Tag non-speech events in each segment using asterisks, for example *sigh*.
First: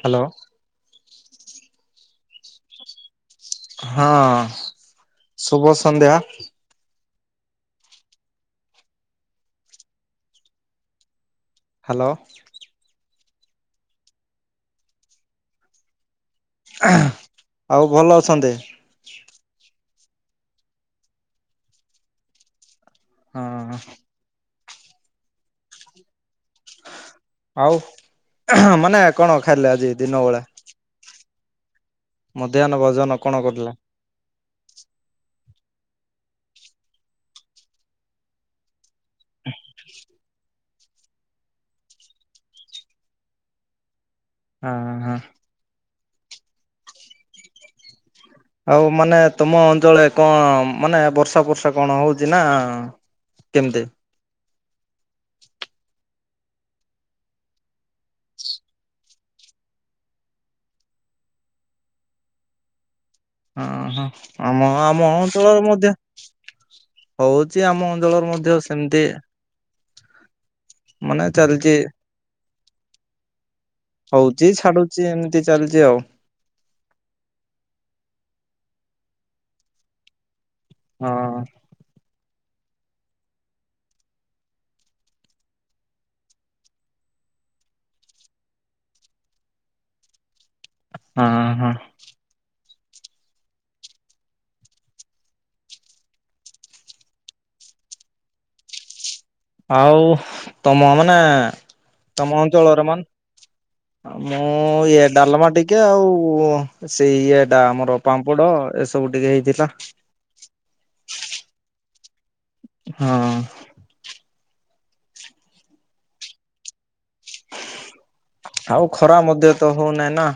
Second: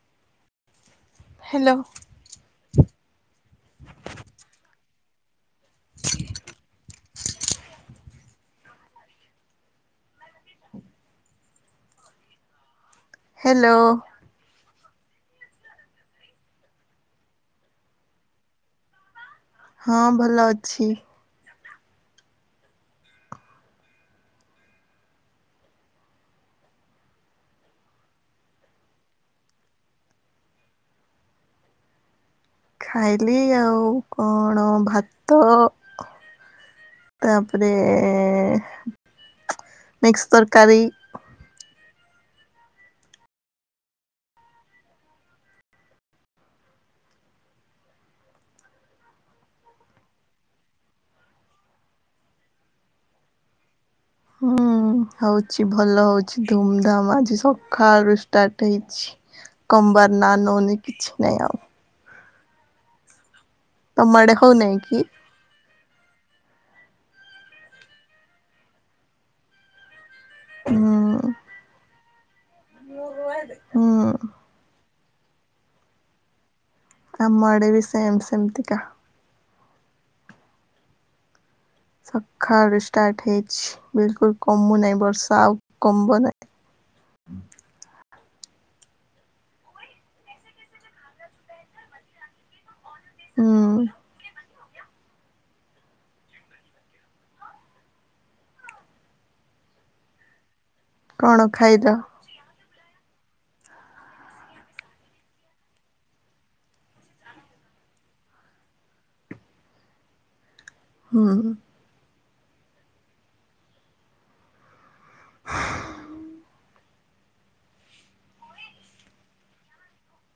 Hello hello ହଁ ଶୁଭ ସନ୍ଧ୍ୟା। ହାଲୋ ହାଲୋ ଆଉ ଭଲ ଅଛନ୍ତି। ହଁ ଭଲ ଅଛି। ହଁ ଆଉ ମାନେ କଣ ଖାଇଲେ ଆଜି ଦିନ ବେଳା? ମଧ୍ୟାହ୍ନ ଭୋଜନ କଣ ଖାଇଲି କରିଲେ? ଆଉ କଣ ଭାତ ତାପରେ ମିକ୍ସ ତରକାରୀ। ହଁ ହଁ। ଆଉ ମାନେ ତମ ଅଞ୍ଚଳରେ କଣ ମାନେ ବର୍ଷା ବର୍ଷା କଣ ହଉଛି ନା? କେମିତି। ହ ହଉଚ ଭଲ ହଉଛି ଧୁମଧାମ ଆଜି ସକାଳୁ ଷ୍ଟାର୍ଟ ହେଇଛି। କମ୍ବାର୍ ନା ନଉନି କିଛି ନହିଁ ଆଉ। ହଁ ହଁ ତମ ଆଡେ ଆମ ହଉନାହିଁ କି? ଆମ ଅଞ୍ଚଳରେ ମଧ୍ୟ। ହଉଛି ଆମ ଅଞ୍ଚଳର ମଧ୍ୟ ସେମିତି ହୁଁ ମାନେ ଚାଲିଛି। ହୁଁ ହଉଛି ଛାଡୁଛି ଏମିତି ଚାଲିଛି ଆଉ। ଆମ ଆଡ଼େ ବି ସେମ୍ ସେମିତିକା। ହଁ। ସକାଳୁ ଷ୍ଟାର୍ଟ୍ ହେଇଛି ବିଲକୁଲ୍ କମୁ ନାହିଁ ବର୍ଷା ଆଉ କମୁ ନାହିଁ। ହଁ ହଁ। ହୁଁ ଆଉ ତମ ମାନେ କଣ ଖାଇଲ? ତମ ଅଞ୍ଚଳରେ ମାନେ ମୁଁ ଇଏ ଡାଲମା ଟିକେ ଆଉ ସେଇ ଇଏଟା ଆମର ପାମ୍ପଡ଼ ଏସବୁ ଟିକେ ହେଇଥିଲା। ହୁଁ ହଁ। ଆଉ ଖରା ମଧ୍ୟ ତ ହଉନାହିଁ ନା।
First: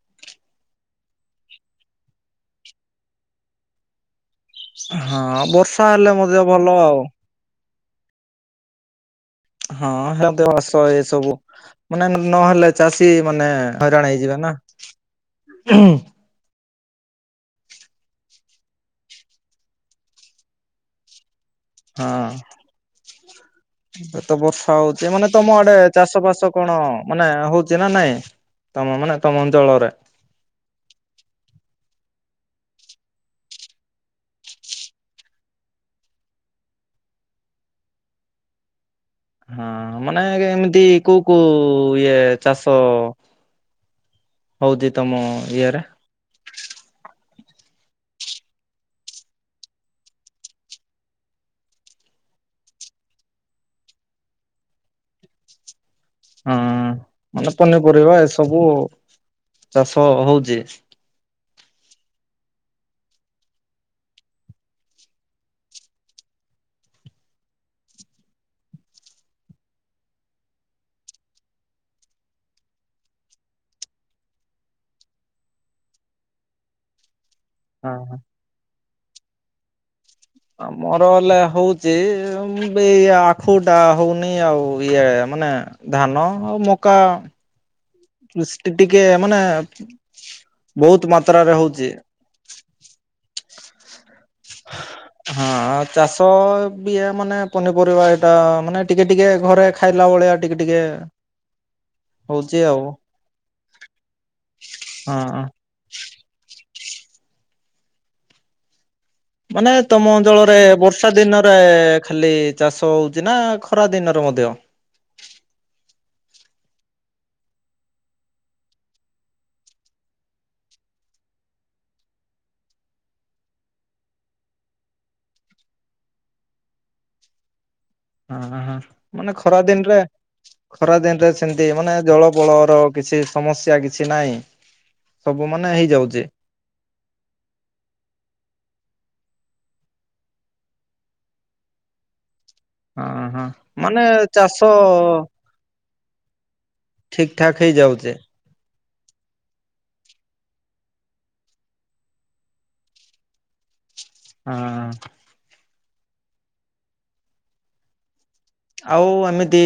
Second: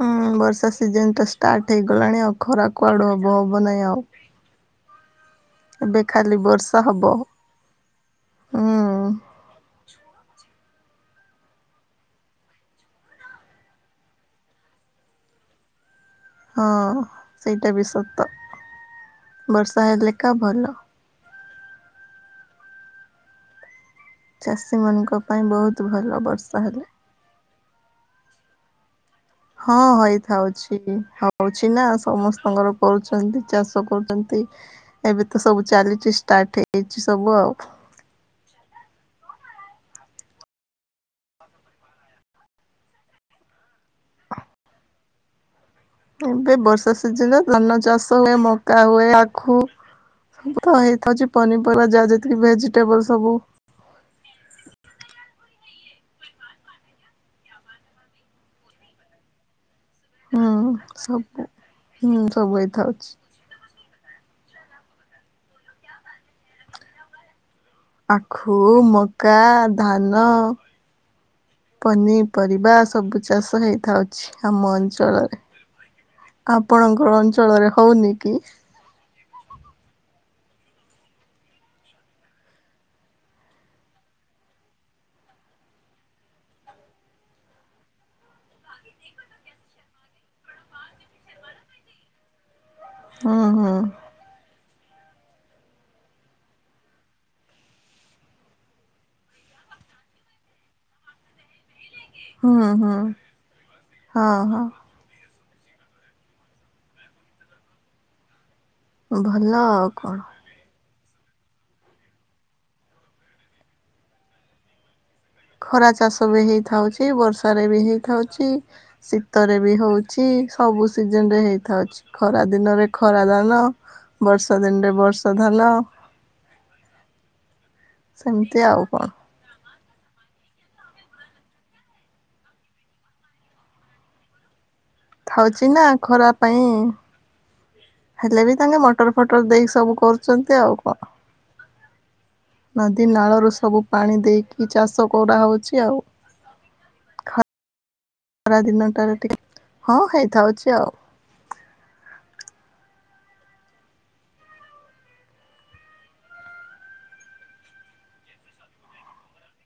ହୁଁ ବର୍ଷା ସିଜନ ଟା ଷ୍ଟାର୍ଟ ହେଇଗଲାଣି ଆଉ ଖରା କୁଆଡୁ ହବ ହବ ନାହିଁ ଆଉ। ହଁ ବର୍ଷା ଏବେ ହେଲେ ଖାଲି ମଧ୍ୟ ଭଲ ବର୍ଷା ଆଉ। ହବ ହୁଁ ହଁ ସେରା ମାସ ଏ ସବୁ ମାନେ ନହେଲେ ଚାଷୀ ମାନେ ହଇରାଣ ହେଇଯିବ ନା ହଁ ସେଇଟା ବି ସତ ବର୍ଷା ହେଲେକା ଭଲ। ହଁ। ଏ ତ ଚାଷୀ ବର୍ଷା ହଉଛି ମାନଙ୍କ ମାନେ ପାଇଁ ତମ ଆଡେ ବହୁତ ଭଲ ଚାଷ ବାସ ବର୍ଷା କଣ ହେଲେ। ମାନେ ହଉଛି ନା ନାଇଁ। ତମ ମାନେ ତମ ହଁ ଅଞ୍ଚଳରେ ହେଇଥାଉଛି ହଉଛି ନା ସମସ୍ତଙ୍କର କରୁଛନ୍ତି ଚାଷ କରୁଛନ୍ତି ଏବେ ତ ସବୁ ଚାଲିଛି ଷ୍ଟାର୍ଟ ହେଇଛି ସବୁ ଆଉ ହଁ ମାନେ ଏମିତି କୋଉ କୋଉ ଇଏ ଚାଷ ହଉଛି ତମ ଇଏରେ ଏବେ ବର୍ଷା ସିଜିନରେ ଧାନ ଚାଷ ହୁଏ ମକା ହୁଏ ଆଖୁ ମୁ ତ ହେଇଥାଉଛି ପନିପରିବା ଯାହା ଯେତିକି ଭେଜିଟେବଲ ସବୁ ହଁ ମାନେ ପନିପରିବା ଏସବୁ ଚାଷ ହଉଛି ହୁଁ ସବୁ ହୁଁ ସବୁ ଏଇ ଥାଉଛି ଆଖୁ ମକା ଧାନ ପନିପରିବା ସବୁ ଚାଷ ହେଇଥାଉଛି ଆମ ଅଞ୍ଚଳରେ ଆପଣଙ୍କ ଅଞ୍ଚଳରେ ହଉନି ହଁ। କି ଆମର ହେଲେ ହଉଛି ଏଇ ଆଖୁଟା ହଉନି ଆଉ ଇଏ ମାନେ ଧାନ ଆଉ ମକା କୃଷି ଟିକେ ମାନେ ବହୁତ ମାତ୍ରାରେ ହଉଛି ହଁ ହଁ ହଁ ଆ ଚାଷ ବି ମାନେ ପନିପରିବା ଏଇଟା ମାନେ ଟିକେ ଟିକେ ଘରେ ଖାଇଲା ଭଳିଆ ଟିକେ ଟିକେ ହଉଛି ହୁଁ ଆଉ ହୁଁ ହଁ ହଁ ହଁ ଭଲ ମାନେ ଆଉ ତମ କଣ। ଜଳରେ ବର୍ଷ ବର୍ଷା ଦିନରେ ଖାଲି ଚାଷ ହଉଛି ନା ଖରା ଦିନରେ ମଧ୍ୟ ଖରା ଚାଷ ବି ହେଇଥାଉଛି ବର୍ଷାରେ ବି ହେଇଥାଉଛି ଶୀତରେ ବି ହଉଛି ସବୁ ସବୁ ସିଜନ ରେ ହେଇଥାଉଛି ଖରା ଦିନରେ ଖରା ଧାନ ବର୍ଷା ଦିନରେ ବର୍ଷା ଧାନ ସେମିତି ହ ହ ଆଉ କଣ। ମାନେ ଖରା ଦିନରେ ଖରା ଦିନରେ ସେମିତି ମାନେ ଜଳ ବଳର କିଛି ସମସ୍ୟା କିଛି ନହିଁ ଥାଉଚ ନା ଖରା ପାଇଁ ହେଲେ ବି ତାଙ୍କେ ମଟର ଫଟର ଦେଇକି ସବୁ କରୁଛନ୍ତି ଆଉ କଣ ନଦୀ ହଁ ହଁ। ନାଳରୁ ସବୁ ମାନେ ପାଣି ଦେଇକି ଚାଷ କରାହଉଛି ଆଉ ଠିକ ଠାକ୍ ହେଇଯାଉଛେ ଖରା ଦିନଟାରେ ଟିକେ ହଁ ହେଇଥାଉଛି ଆଉ ହଁ। ଆଉ ଏମିତି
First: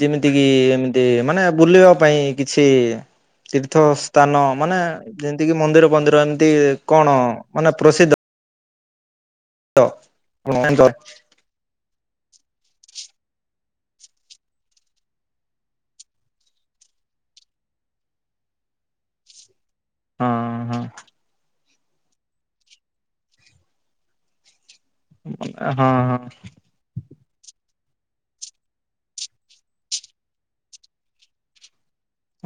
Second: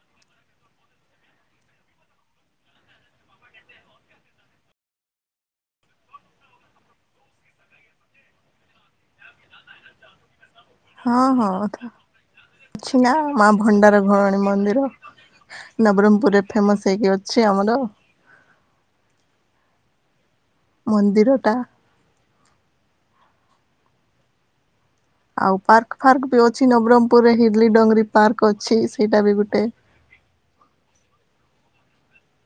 ଯେମିତି କି ଏମିତି ମାନେ ବୁଲିବା ପାଇଁ କିଛି ତୀର୍ଥ ସ୍ଥାନ ମାନେ ଯେମିତି କିି ମନ୍ଦିର ମନ୍ଦିର ଏମିତି କଣ ମାନେ ପ୍ରସିଦ୍ଧ ତ *unintelligible* ହଁ ହଁ ତ ଅଛି ନା ମା ଭଣ୍ଡାର ଘରଣୀ ମନ୍ଦିର। ନବରଙ୍ଗପୁରରେ ଫେମସ ହେଇକି ଅଛି ଆମର। ହଁ। ମନ୍ଦିର ଟା। ଆଉ ହଁ ପାର୍କ ହଁ। ଫାର୍କ ବି ଅଛି ନବରଙ୍ଗପୁରରେ ହିିଲ ଡଙ୍ଗରି ପାର୍କ ଅଛି ସେଇଟା ବି ଗୋଟେ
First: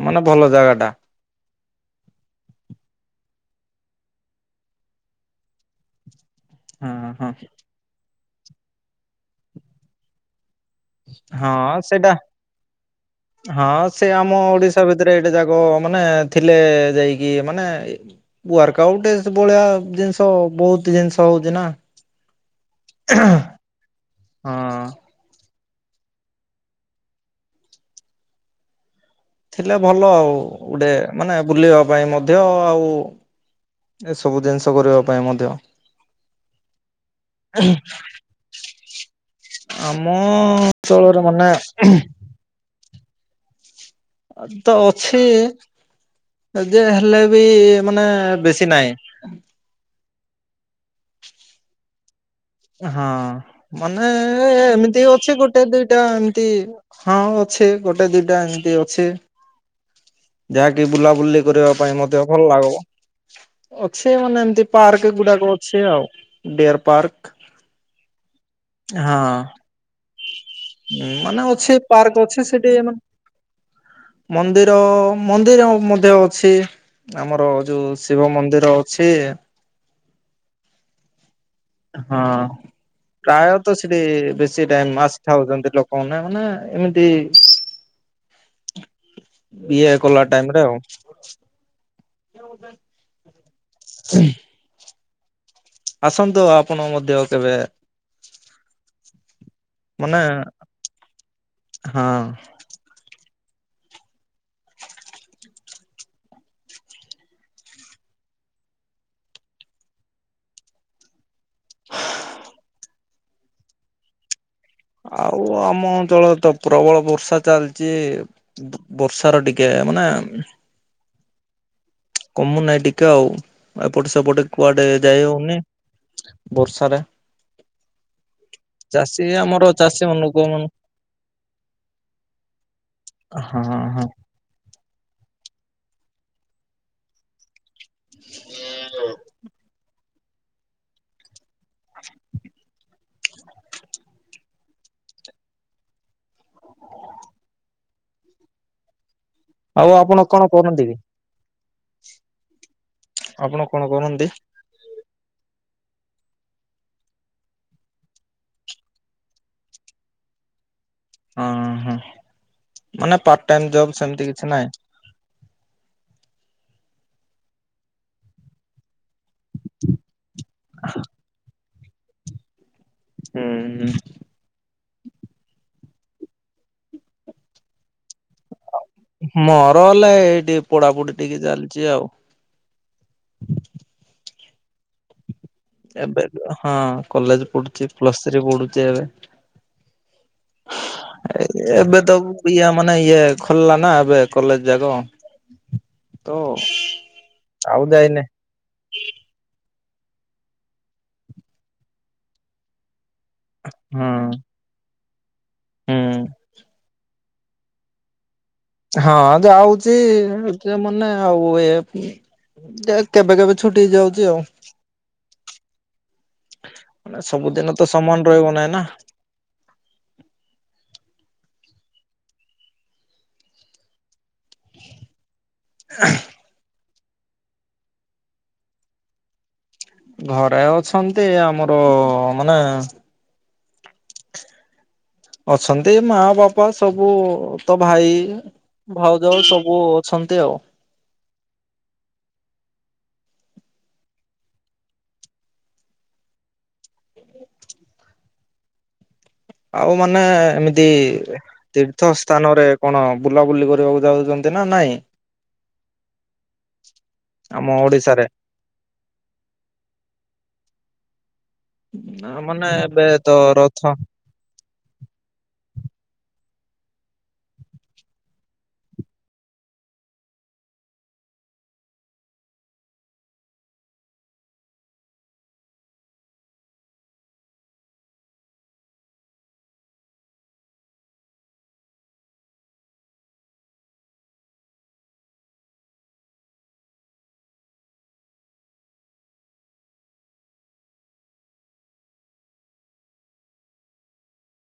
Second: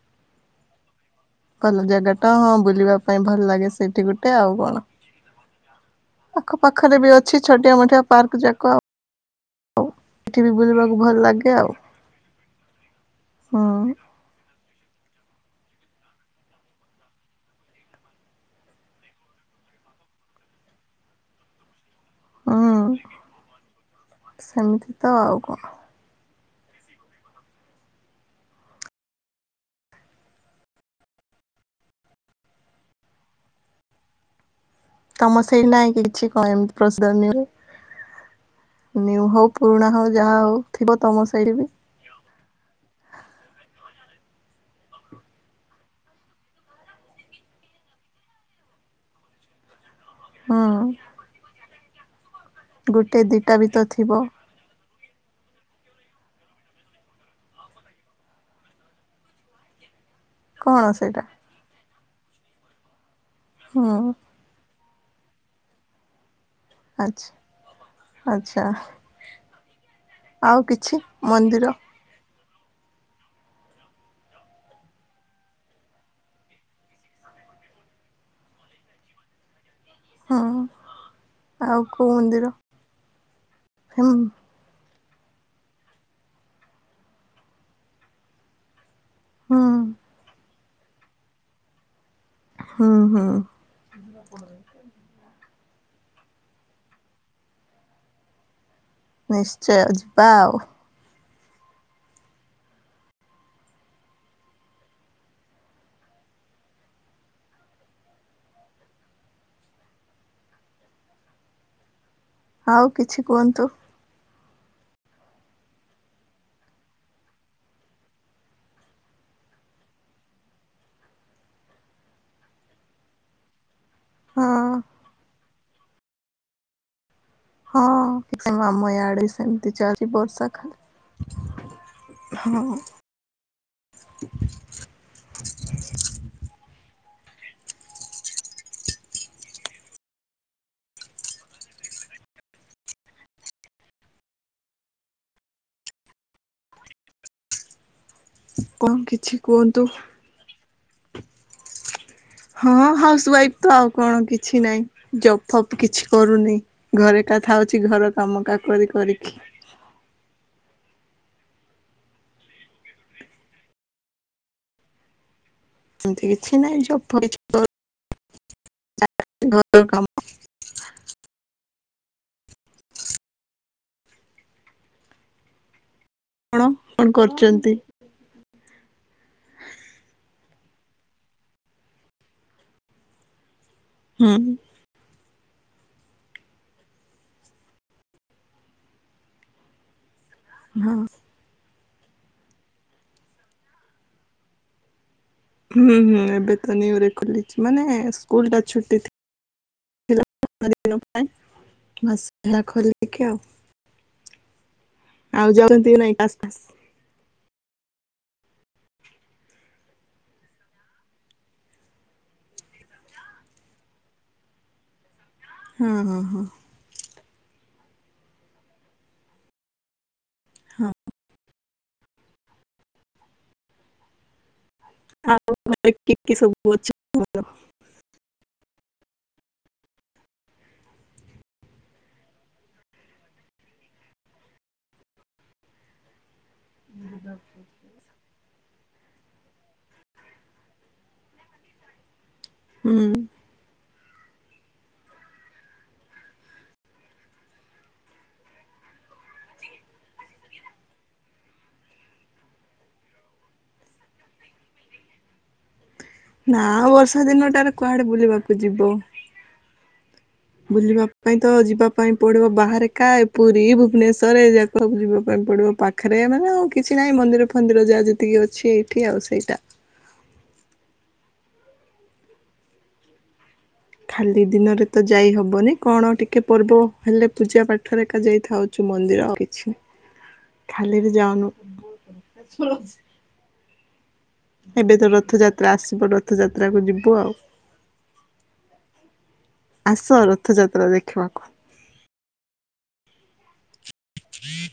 ମାନେ ଭଲ ଜାଗା ଟା। ଭଲ ଜାଗା ଟା ହଁ ବୁଲିବା ପାଇଁ ଭଲ ଲାଗେ ସେଇଠି ଗୋଟେ ଆଉ କଣ ଆଖ ପାଖରେ ହଁ ବି ହଁ। ଅଛି ଛୋଟିଆ ମୋଟିଆ ପାର୍କ ଯାକ ଆଉ ଉ ଏଠି ବି ବୁଲିବା ହଁ ସେଇଟା ହୁଁ ହଁ ସେ ଆମ ଓଡିଶା। ଷ ଭିତରେ ଏଇଟେ ଯାକ ମାନେ ଥିଲେ ଯାଇକି ମାନେ ୱାର୍କ ଆଉଟ ଭଳିଆ ଜିନିଷ ବହୁତ ଜିନିଷ ହଉଛି ନା ହୁଁ ହଁ ସେମିତି ତ ଆଉ କଣ? ଥିଲେ ଭଲ ଆଉ ଗୋଟେ ମାନେ ବୁଲିବା ପାଇଁ ମଧ୍ୟ ଆଉ ଏ ସବୁ ଜିନିଷ କରିବା। ପାଇଁ ତମ ମଧ୍ୟ ସେଇ ନାଇଁ କି କିଛି। *unintelligible* ନିୟୁ ହଉ ପୁରୁଣା ଆମ ହଉ ଯାହା ହଉ ଥିବ ଅଞ୍ଚଳରେ ତମ ସେଇଠି ବି ମାନେ ଉଁହୁଁ। ତ ଅଛି ଯେ ହେଲେ ବି ମାନେ ବେଶୀ ନାହିଁ। ହୁଁ। ଗୋଟେ ଦିଟା ବି ହଁ ତ ମାନେ ଥିବ ଏ ଏମିତି ଅଛି ଗୋଟେ ଦିଟା ଏମତି ହଁ ଅଛି ଗୋଟେ ଦିଟା ଏମିତି ଅଛି। ଯାହାକି କଣ ସେଇଟା ବୁଲାବୁଲି କରିବା ପାଇଁ ମତେ ଭଲ ଲାଗିବ, ହୁଁ ଅଛି ମାନେ ଏମତି ପାର୍କ ଗୁଡାକ ଅଛି ଆଉ ଡିୟର ଆଚ୍ଛା ଆଚ୍ଛା ପାର୍କ ହଁ। ଆଉ କିଛି ମାନେ ମନ୍ଦିର ଅଛି ପାର୍କ ଅଛି, ସେଠି ଆମେ ମନ୍ଦିର ମନ୍ଦିର ମଧ୍ୟ ଅଛି। ଆମର ଯୋଉ ଶିବ ମନ୍ଦିର ଅଛି। ହଁ ଆଉ କୋଉ ହଁ। ମନ୍ଦିର? ପ୍ରାୟତଃ ସେଠି ହୁଁ ବେଶୀ ସେଇ ଟାଇମ୍ ମାସି ଖାଉଛନ୍ତି ଲୋକମାନେ ମାନେ ଏମିତି ହୁଁ ଇଏ କଲା ଟାଇମ ରେ ଆଉ। ହୁଁ ହୁଁ *unintelligible* ଆସନ୍ତୁ ଆପଣ ମଧ୍ୟ କେବେ? ନିଶ୍ଚୟ ମାନେ ଯିବା ଆଉ। ହଁ। *unintelligible* ଆଉ କିଛି କୁହନ୍ତୁ? ଆଉ ଆମ ଅଞ୍ଚଳରେ ତ ପ୍ରବଳ ବର୍ଷା ଚାଲିଛି। ବ ବର୍ଷାର ଟିକେ ମାନେ କମୁନାହିଁ ଟିକେ ଆଉ ଏପଟେ ସେପଟେ ହଁ କୁଆଡେ ଯାଇ ହଉନି ବର୍ଷାରେ। ହଁ ଆମ ଆଡେ ଚାଷୀ ଆମର ସେମିତି ଚାଷୀ ଚାଲିଚି ମାନଙ୍କୁ ବର୍ଷା ହଁ ଖାଲି। ହଁ। ହଁ ହଁ। *unintelligible* *inaudible* କଣ କିଛି କୁହନ୍ତୁ ଆଉ ଆପଣ କଣ କରନ୍ତି କି? ହଁ ହାଉସ ଆପଣ ୱାଇଫ୍ ତ, ଆଉ କଣ କରନ୍ତି? କିଛି ନାହିଁ? ଜପ୍ ଫପ୍ କିଛି କରୁନି ଘରେ କଥା ଅଉଛି ଘର କାମ କା କରି କରିକି। ଉଁ ହୁଁ ମାନେ ପାର୍ଟ ଟାଇମ ଜବ ସେମିତି କିଛି ନହିଁ? ଏମତି କିଛି ନହିଁ ଜବ। *unintelligible* ହ। ହୁଁ ହୁଁ। ଆପଣ କଣ କରୁଛନ୍ତି? ମୋର ହେଲା ଏଇ ଟିକେ ପଡାପଡି ଟିକେ ଚାଲିଛି ଆଉ। ହୁଁ। ଏବେ ହଁ କଲେଜ ପଢୁଛି ପ୍ଲସ୍ ଥ୍ରୀ ପଢୁଛି ଏବେ। ହଁ। ଏ ଏବେ ତ ଇଏ ମାନେ ଇଏ ଖୋଲିଲା ନା ଏବେ କଲେଜ ଯାକ। ହୁଁ ହୁଁ ଏବେ ତ ନିୟୁ ରେ ଖୋଲିଛି ଆଉ ମାନେ ଯାଇନି ସ୍କୁଲ ଟା ଛୁଟି *unintelligible* ହୁଁ। ଆଉ ଜଗ ନାଇଁ ହୁଁ ପାସ ଫାସ। ହଁ ଯାଉଛି *unintelligible* ମାନେ ଆଉ ଏ କେବେ କେବେ ଛୁଟି ହେଇଯାଉଛି ଆଉ। ହୁଁ ହୁଁ ହୁଁ। ଅ ସବୁଦିନ ତ ସମାନ ରହିବ ନାହିଁ ନା। ହଁ। ଆଉ ଘରେ କିଏ କିଏ ସବୁ ଅଛି? ଘରେ ଅଛନ୍ତି ଆମର ମାନେ ଅଛନ୍ତି ମା, ବାପା, ସବୁ ତ ଭାଇ। ଭାଉଜ ସବୁ ଅଛନ୍ତି ଆଉ। ହୁଁ। ଆଉ ମାନେ ଏମିତି ତୀର୍ଥ ସ୍ଥାନରେ କଣ ବୁଲାବୁଲି କରିବାକୁ ଯାଉଛନ୍ତି ନା ନାଇଁ? ନାଁ ଆଉ ବର୍ଷା ଦିନଟା ଆମ ରେ କୁଆଡ଼େ ଓଡିଶାରେ? ବୁଲିବାକୁ ଯିବ। ବୁଲିବା ପାଇଁ ତ ଯିବା ପାଇଁ ପଡି଼ବ ମାନେ ବାହାରେ ଏବେ କା ତ ପୁରୀ, ରଥ ଭୁବନେଶ୍ଵର *unintelligible* ଯାକ ଯିବା ପାଇଁ ପଡ଼ିବ ପାଖରେ ମାନେ ଆଉ କିଛି ନାହିଁ ମନ୍ଦିର ଫନ୍ଦିର ଯାହା ଯେତିକି ଅଛି। *unintelligible* ଆଉ ସେଇଟା। ଖାଲି ଦିନ ରେ ତ ଯାଇ ହବନି କଣ ଟିକେ ପର୍ବ ହେଲେ ପୂଜା ପାଠରେ ଏକା ଯାଇଥାଉ। କି ମନ୍ଦିର ଆଉ କିଛି ହ ଖାଲି ରେ ଯାଉନୁ। ଏବେ ତ ରଥଯାତ୍ରା ଆସିବ ରଥଯାତ୍ରା କୁ ଯିବୁ ଆଉ। ଆସ ରଥଯାତ୍ରା ଦେଖିବାକୁ। ଶିତ